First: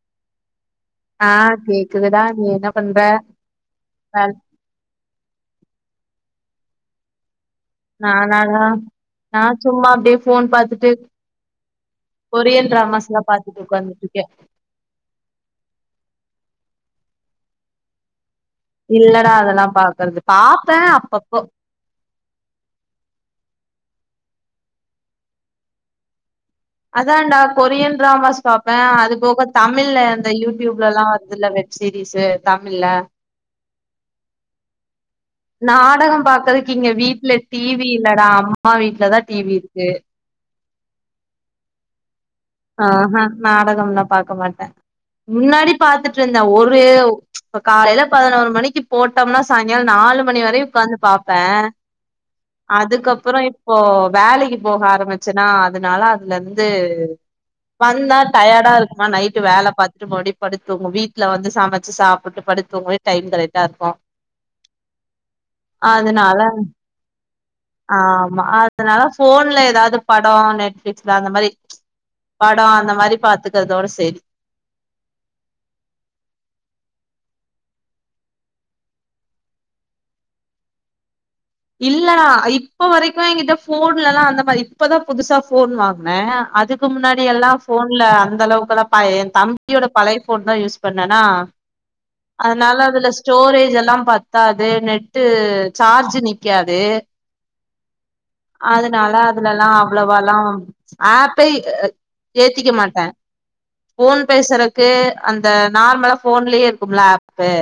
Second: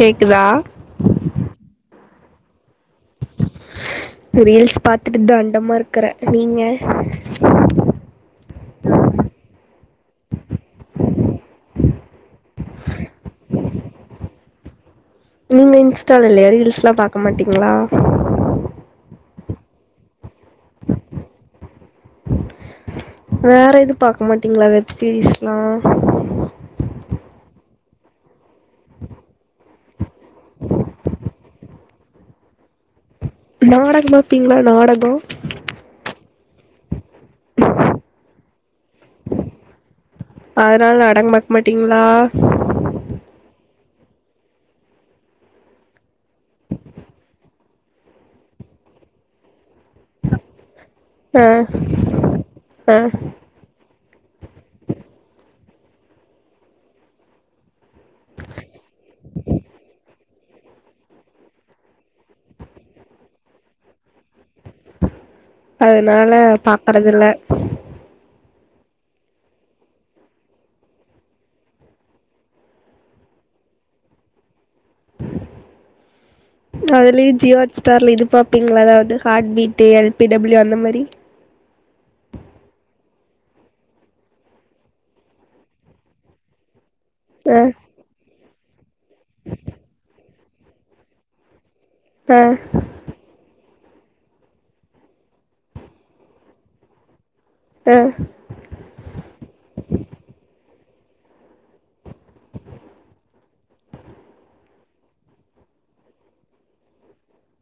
கேக்குதா ஆ கேக்குதுதா நீ என்ன பண்ற வேல் ரீல்ஸ் பாத்துட்டு தண்டமா இர்க்குற நீங்க நானா டா நா சும்மா அப்டியே ஃபோன் பாத்துட்டு கொரியன் ட்ரமாஸ்லா பாத்துட்டு உக்காந்துட்ருக்கே நீங்க இன்ஸ்டால இல்லயா ரீல்ஸ்லா பாக்க மாட்டீங்ளா இல்லடா அதல்லா பாக்கற்து பாப்போ அப்பப்போ வேற எது பாக் மாட்டீங்ளா வெப் சீரிஸ்லா அதான்டா கொரியன் ட்ராமாஸ் பாப்ப அது போக தமிழ்ல அந்த யூட்யூப்லல்லா வருதுல்ல வெ செரி சார் தாமில்ல நாடக பாப்பீங்ளா நாடகோ நாடக பாக்கற்துக்கு இங்க வீட்ல டி வி இல்லடா அம்மா வீட்ல தா டி வி இருக்கு அதனால நாடகங் பாக் மாட்டீங்ளா அ ஹ நாடகம்லா பாக்க மாட்ட முன்னாடி பாத்துட்ருந்த ஒரு இப்ப காலைல பதுனோரு மணிக்கி போட்டம்னா சாங்கால நாலு மணிவர உக்காந்து பாப் ப ஆ ஆ அதுக்கப்புறோ இப் போ வேலக்கி போக ஆரம்மிச்சனா அதுனால அதுலர்ந்து வந்தா டயர்டா இருக்குமா நைட்டு வேல பாத்துட்டு மறுவ்டி படுத்து தூங்கு வீட்ல வந்து சமச்சு சாப்புட்டு படுத் தூங்கவே டைம் கரெக்டா இருக்கு அதுனால அதனால பாக்குறதுல ஆமா அதுனால ஃபோன்ல எதாவ்து படோ நெட்ஃபிளிக்ஸ்ல அந்த மரி படோ அந்த மாரி பாத்துக்கற்தோட செரி அதுலியே ஜியோ ஹாட் ஸ்டார்ல இது பாப்பீங்ளா அதாவ்து hot beat L B W அந்த மரி இல்லனா இப்ப வரக்கு ஏங்கிட்ட ஃபோன்லா மாரி இப்பதா புதுசா ஃபோன் வாங்ன அதுக் கு முன்னாடி எல்லா ஆ ஃபோன்ல அந்தளவுக்கலா பய ஏ தம்பியோட பழய ஃபோன் தா யூஸ் பண்ணனா ஆ அதுனால அதுல ஸ்டோரேஜ் எல்லா பத்தாது நெட்டு சார்ஜு நி கியாது அ அதுனால அதுலல்லா அவ்ளவாலா ஆப்பெய் ஏத்திக்க மாட்ட ஓன் பேசறக்கு அந்த நார்மலா ஃபோன்லயே இருக்கும்ல ஆப்பு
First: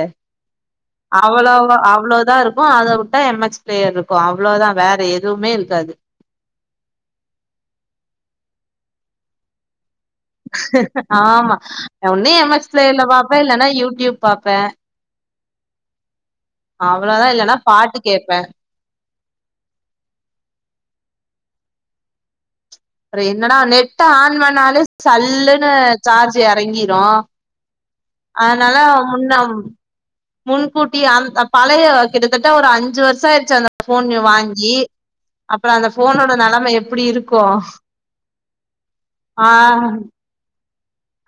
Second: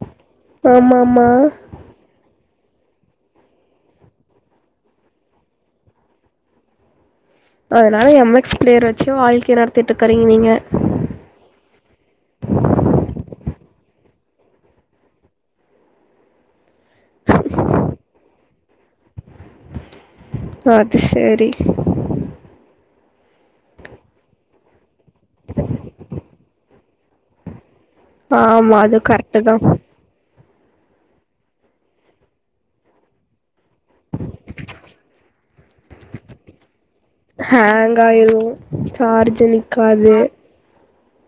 ஆமா ஆமா அவ்ளோவா அவ்ளோதா இருக்கு அத விட்டா எம் எக்ஸ் பிளேயர் இருக்கு அவ்ளோதா வேற எதுவுமே இருக்காது அதுனால எம் எக்ஸ் பிளேயர வச்சு வாழ்க்கைய நடத்திட்டு இருக்கறீங்க நீங்க ஆமா நா ஒன்னு எம் எக்ஸ் பிலேயர்ல பாப்பே இல்லன்னா யூ டியூப் பாப்பே அவ்ளோதா இல்லன்னா பாட்டு கேப்பே அது சேரி அப்றோ என்னடா நெட்ட ஆன் பண்ணாலே சல்லுன்னு சார்ஜ் எறங்கிரு அதனால ஆமா அது கரெக்ட் முன்ன தான் முன்கூட்டியே அந்த பழைய கிட்டத்தட்ட ஒரு அஞ்சு வருஷோ ஆயிடுச்சு அந்த ஃபோனு வாங்கி அப்புறோ அந்த ஃபோனோட நெலம எப்புடி இருக்கு ஆயிரு சார்ஜ் நிக்காது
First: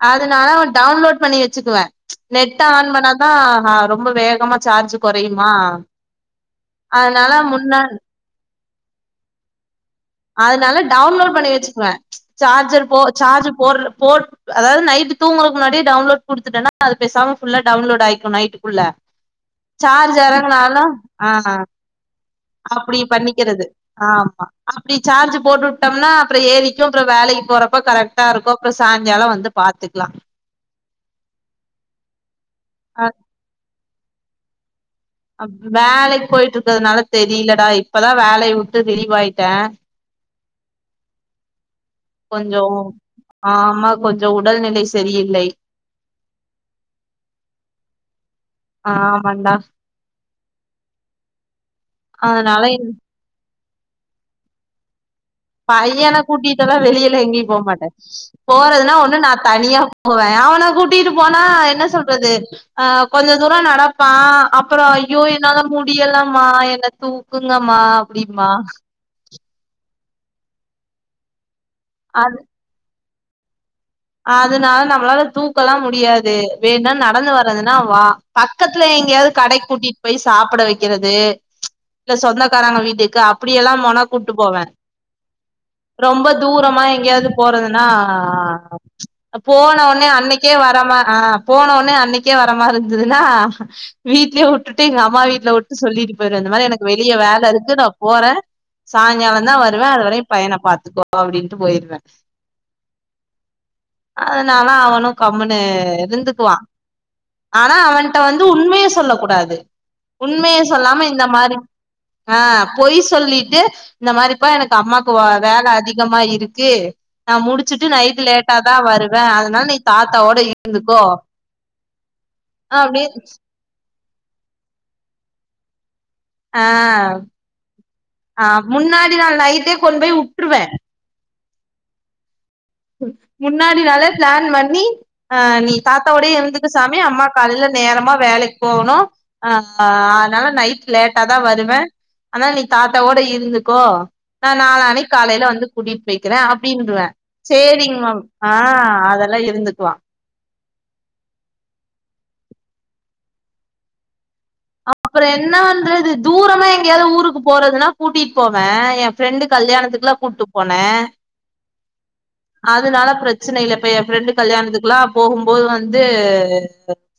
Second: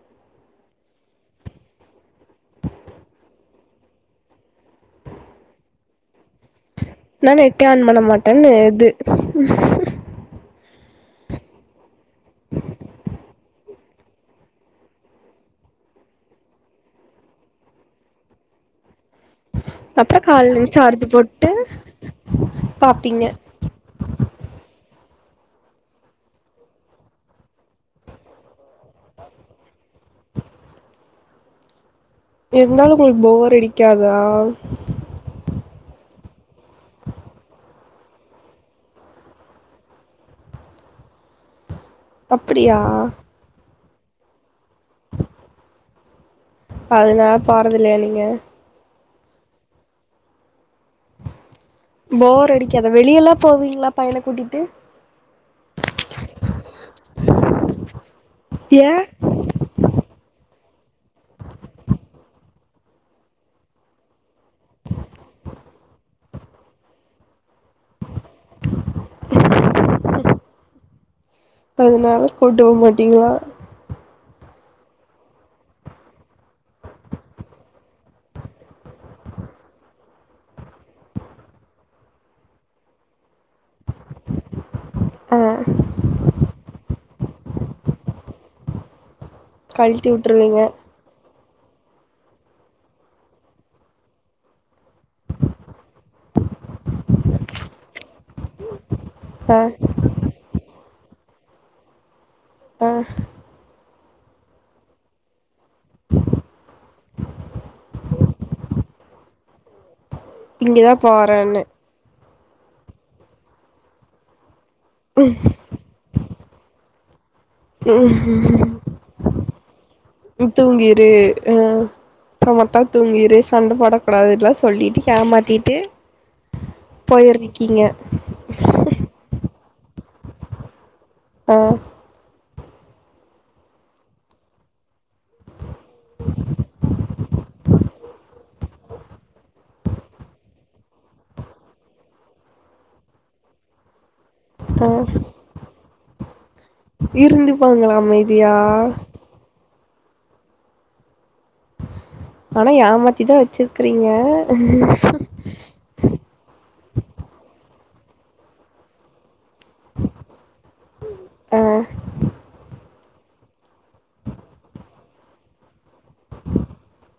அதுனால நா டவுன்லோட் பண்ணி வச்சுக்குவே நெட் ஆன் பண்ணாதா ஆ ரொ ம்ப வேகமா சார்ஜ் கொறையுமா அதனால நா நெட்டே முன்னா ஆன் பண்ண மாட்டேன்னு இது அதுனால டவுன்லோட் பண்ணி வச்சுக்குவே சார்ஜர் போ சார்ஜ் போட்ற போ அதாவது நைட் தூங்கறக்கு முன்னாடியே டவுன்லோட் குடுத்துட்டேன்னா அது பேசாம ஃபுல்லா டவுன்லோட் ஆயிக்கு நைட்டுக்குள்ள சார்ஜ் அப்புற கால்ல எறங்குனாலு சார்ஜ் ஆ போட்டு அப்டி பாப்பீங்க பண்ணிக்கிறது ஆமா அப்டி ஜார்ஜ் போட்டுவுட்டோம்னா அப்றோ ஏறிக்கு அப்றோ வேலைக்கு போறப்ப கரெக்ட்டா இருக்கு அப்றோ சாய்ங்காலோ வந்து பாத்துக்லா இருந்தாலு அ உங்ளுக்கு போர் அடிக்காதா அப்ப வேலைக்கு போயிட்டு இருக்கதுனால தெரியிலடா இப்பதா வேலைய விட்டு ரிலீவ்வாயிட்டே கொஞ்சோ அப்படியா ஆமா கொஞ்சோ உடல் நிலை அதுனால போறதுல்லையா நீங்க ஆமாண்டா போர் அதனால அடிக்காதா வெளியல்லா போவீங்ளா பையனக் கூட்டிட்டு பையனக் கூட்டிட்டல்லா வெளியலா எங்கியு போமாட்ட ஏ போறதுனா ஒண்ணு நா தனியா போவே அவன கூட்டிட்டு போனா என்ன சொல்றது அ கொஞ்ச தூரோ நடப்பா அப்பறோ ஐயோ என்னால முடியலமா என்ன தூக் குங்கம்மா அப்டிம்பா அதனால கூட்டு போ மாட்டீங்களா அதுனால நம்ளால தூக்கலா முடியாது வேணா நடந்து வர்றதுன்னா வா பக்கத்துல எங்கயாவது கடைக்கு கூட்டிட்டு போய் சாப்ட வைக்கிறது இல்ல சொந்தக்காராங்க வீட்டுக்கு அப்டியெல்லா போனா கூப்ட்டு போவ ஆ ரொம்ப தூரமா எங்கயாவது போறதுன்னா போனவொன்னே கழட்டி அன்னைக்கே விட்டுருவீங்க வராமா அ போனவொன்னே அன்னைக்கே வரமாரி இருந்ததுன்னா வீட்லயே உட்டுட்டு எங்க அம்மா வீட்ல மட்டு சொல்லிட்டு போயிருவ இந்த மாரி எனக்கு வெளிய வேல இருக்கு நா போறே சாய்ங்காலாந்தா ஆ வருவே அது வரையு பையனப் பாத்துக்கோ அப்டின்ட்டு போயிருவே ம் அதனால அவனு கம்முனு இருந்துக்குவா ஆனா அவன்ட்ட வந்து உண்மய சொல்ல கூடாது உண்மய இங்கதா சொல்லாம இந்த மாரி போறேன்னு அ பொய் சொல்லிட்டு இந்த மாரிப்பா எனக்கு அம்மாக்கு வ வேல அதி கமா இருக்கு நா முடிச்சிட்டு ம் நைட்டு லேட் ட்டதா வருவ அதனால் நீ தாத்தாவோட இருந்துக்கோ ப்றமத்தா அப்டி தூங்கிரு சண்ட போடக்கூடாது இதுலா சொல்லிட்டி ஹேமாத்திட்டு அ அ முன்னாடி நாள் நைட்டே கொண் போய் உட்டுருவ ஒ முன்னாடி நாளே ப்ளேன் பண்ணி அ நீ தாத்தாவோடே இருந்துக்க சாமி அம்மாக் காலைல நேரமா வேலைக் போவனு அ அத்னால நைட் லேட்டா தா வருவ அனால் நீ தாத்தாவோட இருந்துக்கோ நா ஆ நாளானிக் காலைல வந்து கூட்டிட் போய்க்கிற அப்டின்ருவ சேரிங் இருந்துப்பாங்களா மவ் அமைதியா அ அதல்லா இருந்துக்குவா அனா ஏமாத்திதா வெச்சிர்க்குறீங்க த என்ன பண்றது தூரமா எங்யாவ்து ஊருக்கு போறதுனா கூட்டிட் போவ ஏ ஃப்ரெண்டு் கல்யாணத்துக்குலா கூட்டு போன ஆ அதுனால ப்ரச் சினையில இப்ப ஏ ஃப்ரெண்டு கல்யாணத்துக்குல்லா போகும்போத் வந்து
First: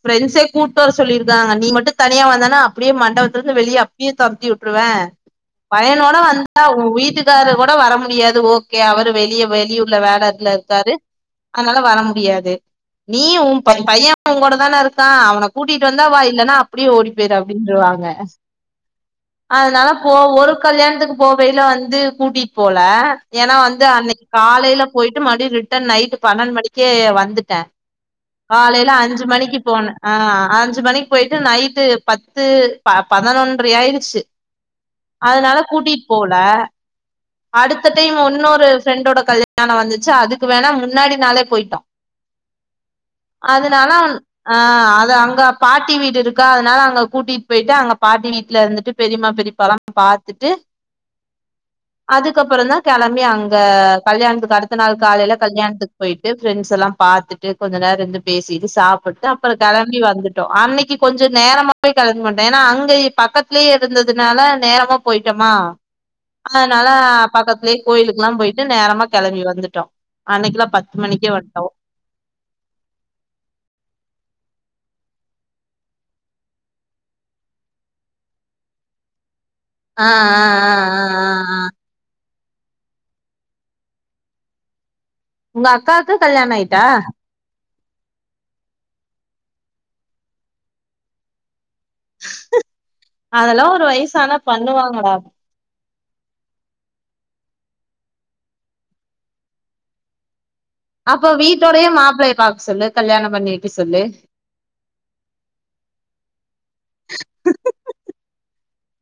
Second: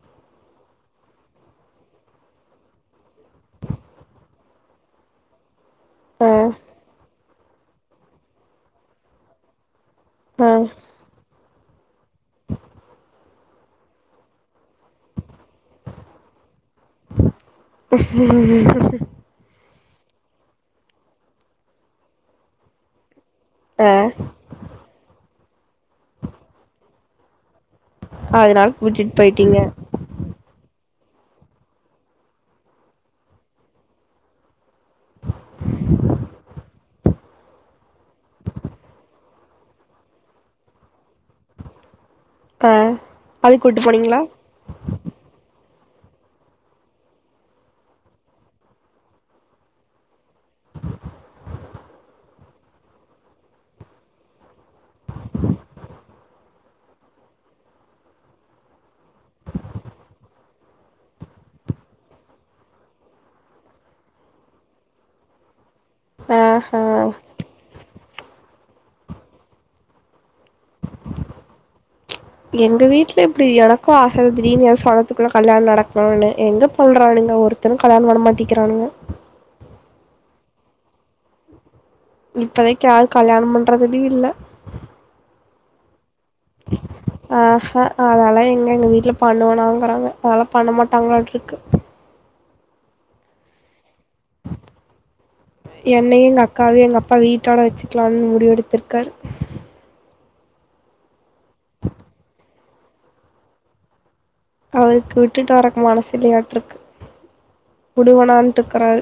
ஃபிரெண்ஸே கூட்டு வர சொல்லிருக்காங்க நீ மட்டு தனியா வந்தனா அப்புடியே மண்டவத்துலந்து வெளிய அப்பியே தொரத்தி உட்ருவ பயனோட ஆ வந்தா உ வீட்டுக்காரு கூட வர முடியாது ஓகே அவரு வெளிய வெளியூர் ல்ல ஆ வேலக்ல இர்க்காரு அதனால வர முடியாது நீ உபை பைய ஒங்க கூட தான இருக்கா அவன கூட்டிட்டு வந்தா வா இல்லனா அப் ப்புடியே ஓடிப்போய்ரு அப்டின்ருவாங்க அதுனால போ ஒரு கல்யாண்த்துக் போகயில வந்து கூட்டிட் போல ஏனா வந்து ஆ அன்னைக் காலைல போயிட்டு மறுவ்டி ரிட்டன் நைட்டு பன்னண் மணிக்கே வந்துட்ட அதனால காலைல கூட்டிட்டு அஞ்சு போயிட்டீங்க மணிக்கி போன அ அஞ்சு மணிக் பொய்ட்டு நைட்டு பத்து ப பதனொன்ரை ஆயிடுச்சு அதுனால கூட்டிட் போவுல அடுத்த டைம் ஒன்னொரு ஃப்ரெண்டோட கல்யாண வந்துச்சு அதுக்கு வேணா முன்னாடி நாளே பொய்ட்டோ ஆ அதுக்கு கூட்டு அதுனால வந் போனீங்களா அ அது அங்க பாட்டி வீடு இருக்கா அதனால அங்க கூட்டிட்டு பெய்ட்டு அங்க பாட்டி வீட்ல இருந்துட்டு பெரியம்மா பெரிப்பால பாத்துட்டு அதுக்கப்புறந்தா களம்பி அங்க கல்யாண்த்துக்கு அடுத்த நாள் காலைல கல்யாண்த்துக் பொய்ட்டு ஃப்ரெண்ட்ஸ் எல்லா பாத்துட்டு கொஞ்ச நேர இந்து பேசிட்டு சாப்புட்டு அப்புற கிளம்பி வந்துட் டோ அன்னக்கி கொஞ்ச நேரமாவே களம்பி வந்ட்ட ஏனா அங்கய் பக்கத்லே இருந்ததுனால நேரமா போயிட்டமா ஆ ஆ அதனால பக்கத்லே கோயிலுக்குலா போய்ட்டு நேரமா கிளம்பி வந்துட்டோ அண்னக்கிலா பத்து மணிக்கே வந்ட்டோ எங்க வீட்ல இப்டி எனக்கு ஆசதா திடீனு ஏ செந்தத்துக்குள்ள கல்யாண நடக்ணுனு எங்க பன்றானுங்க ஒருத் தனு கல்யாண பண்ண மாட்டிக்கிறானுங்க அ அ அ அ அ அ இப்பதைக் யாரு கல்யாண பண்றதுலி இல்ல உங்க அக்காக்கு கல்யாண ஆயிட்டா அ ஹ அதாலா எங்க எங்க வீட்ல பண்ணுவனாங்குறாங்க அதாலா பண்ண மாட்டாங்ளாட்ருக்கு அதல்லா ஒரு வய்சு ஆனா பண்ணுவாங்கடா என்னையு எங் அக்காவையு எங்க அப்பா வீட்டோட வெச்சுக்லான் முடிவெடுத்துருக்காரு அப்போ வீட்டோடையே மாப்ளைய பாக் சொல்லு கல்யாண பண்ணி வக்க சொல்லு அவருக்கு விட்டுட்டு வரக்கு மனஸ் இல்லையாட்ருக்கு உடுவனான்ட்ருக்குறாரு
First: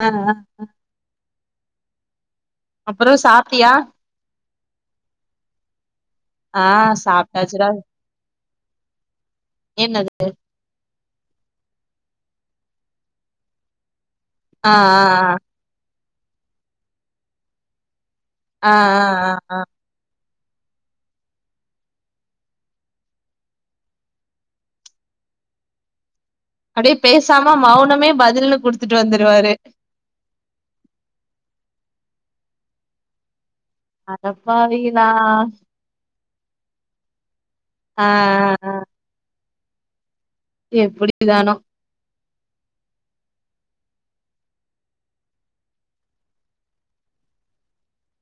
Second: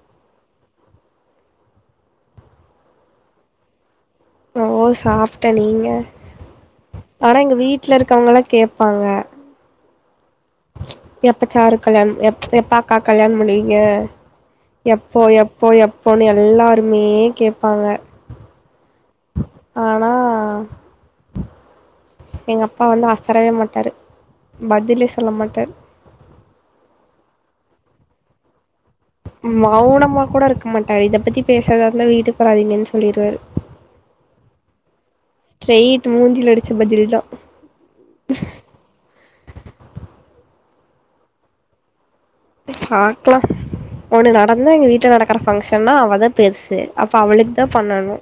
ஆ ஆ அப்றோ சாப்ட்டியா ஓ சாப்பிட்டே நீங்க ஆ ஆனா எங்க சாப்ட்டாச்சுடா வீட்ல இருக்கவங்காளா கேப்பாங்க என்னது எப்ப சாரு கல்யாணம் எ எப்ப அக்காவுக்கு கல்யாணம் பண்ணிவிங்க ஆ ஆ எப்போ எப் எப்போ எப்போன்னு எல்லாருமே கேப்பாங்க ஆ ஆ ஆ ஆ ஆனா எங்க அப்பா வந்து அசரவே மாட்டாரு பதிலே சொல்ல மாட்டார் அப்டியே பேசாம மௌனமே பதில்னு குடுத்துட்டு வந்து மௌனமா கூட இருக்க மாட்டாரு இத பத்தி பேசுறதா இருந்தா வீட்டு வாராதீங்கன்னு சொல்லிருவாரு அடப்பாவிகளா ஸ்ரெயீட் மூஞ்சில அடிச்ச பதில் தா ஆ ஆ எப்டி தானே பாக்கலா ஒண்ணு நடந்தா எங்க வீட்டு நடக்கிற பங்க்ஷன்னா அவதா பெருசு அப்ப அவளுக்கு தா பண்ணணு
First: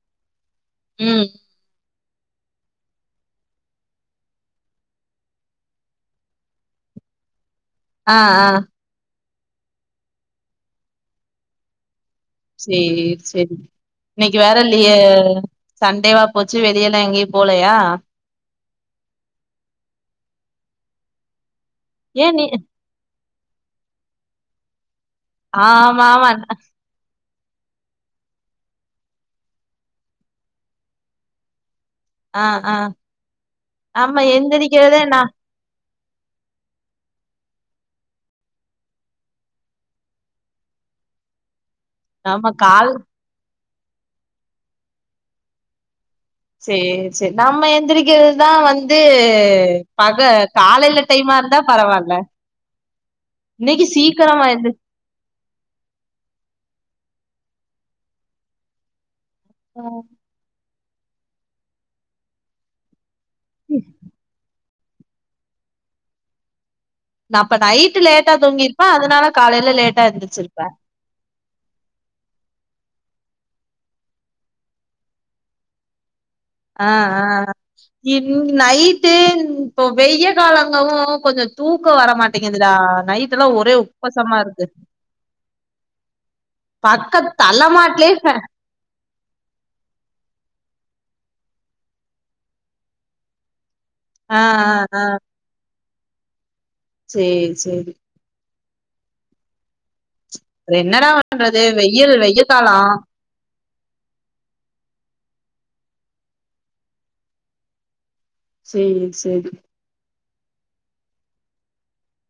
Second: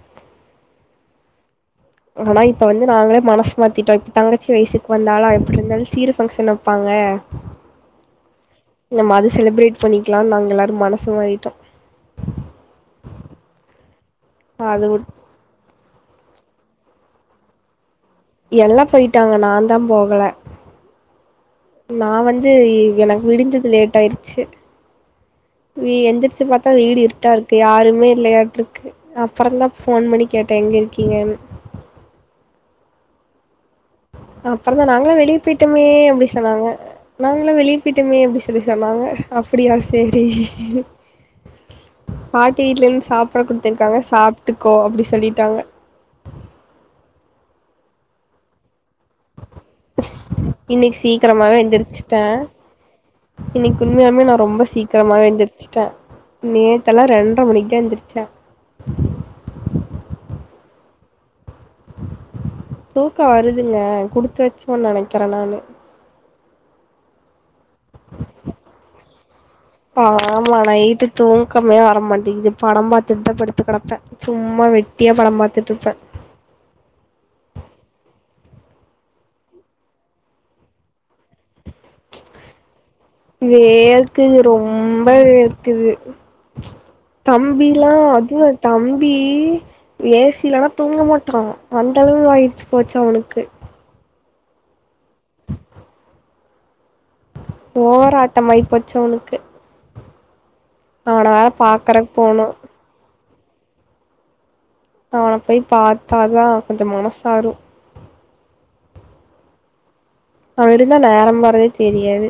ம் ஆனா இப்ப வந்து நாங்களே மனசு மாத்திட்டோ இப்ப தங்கச்சி வயசுக்கு வந்தாலு எப்டி இருந்தாலு சீறு ஃபங்க்ஷன் வைப்பாங்க ஆ ஆ நம்ம அது செலிபிரேட் பண்ணிக்கலா நாங்க எல்லாரு மனசு மாறிட்டோ சேர் சேரி இன்னிக்கி வேற அது இல்லியே சண்டேவா போச்சு வெளியெல்லா எங்கயு போலயா எல்லா போயிட்டாங்க நா தா போகல நா ஏ நீ வந்து எனக் விடிஞ்சது லேட்ட ஆயிருச்சு வ ஆமா ஆமா எந்திரிச்சி பாத்தா வீடு இருட்டா இருக் கு யாருமே இல்லயாட்டு இருக்கு அப்றோ தா ஃபோன் பண்ணி கேட்டே எங்க இருக்கீங்கன்னு ஆ ஆ ஆமா எந்திரிக்கத நா ப்பட்டுமே அப்டி சொன்னாங்க நாங்கல்ளா வெளியே போயிட்டமே அப்டி சொல்லி சொன்னாங்க அப்டியா சேரி நம்ம பாட்டி வீட்ல கால் இருந்து சாப்பாடு குடுத்துருக்காங்க சாப்ட்டுக்கோ அப்டி சொல்லிட்டாங்க சேர் சேரி நம்ம எந்திரிக்கிறது தா வந் து பக இன்னைக்கு காலையில டைமா இருந்தா பரவாயில்ல இன்னிக்கி உண்மையாமே நா ரொம்ப எந்திரிச்ச சீக் கிரமாவே எழுந்திருச்சுட்டே நேத்தெல்லா ரெண்டர மணிக்கு தா எந்திரிச்சே ஓ தூக்கோ வருதுங்க குடுத்து வெச்சவன்னு நெனைக்கிறே நானு அப்ப நைட்டு லேட்டா தூங்கிருப்பே அதனால காலையில லேட்டா ஆமா எந்திரிச்சிருப்பே நைட்டு தூக்கமே வர மாட்டேங்குது படம் பாத்துட்டுதா படுத்துக்கெடப்பே சும்மா வெட்டியா படம் பாத்துட்டுப்பே ஆ ஆ இ நைட்டு இப்போ வெயா காலங்கவு கொஞ்சோ தூக்க வரமாட் வேக்குது இருக்கு ரொம்ப வேர்க்குது பக்க தம்பிலா தலமாட்லயே ஃபே அதுவு தம்பி ஏ சி இல்லனா தூங்க மாட்டா அத்தளவுக்கு ஆகி போச்சு அவனுக்கு ஆ ஆ ஆ சேரி சேரி ஓவர் ஆட்டம் ஆய் போச்சி அவனுக்கு இத என்னடா அவன வேற பண்றது பாக்கறக்கு வெயில் வெய போனு காலோ அவன போய் பாத்தாதா கொஞ்சோ மனசாரு சேரி சேரி அவே இருந்தா நேரோ போறதே தெரியாது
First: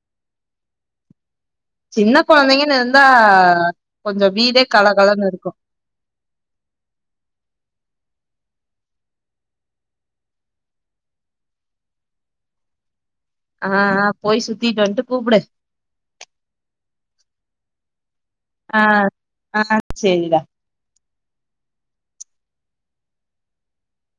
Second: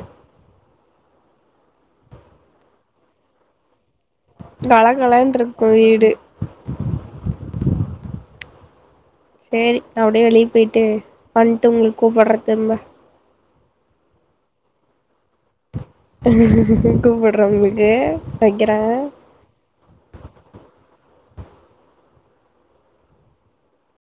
சின்ன கொழந்தைங்கன்னு இருந்தா கொஞ்சோ வீடே கலகலன்னு இருக்கு வீடு சேரி அப்டியே வெளிய போயிட்டு வந்ட்டு உங்களுக்கு கூப்புடுறே திரும்ப ஆ அ போய் சுத்திட்டு வந்ட்டு கூப்புடு கூப்புடுறே உங்களுக்கு ஆ வைக்கிறே ஆ சேரிடா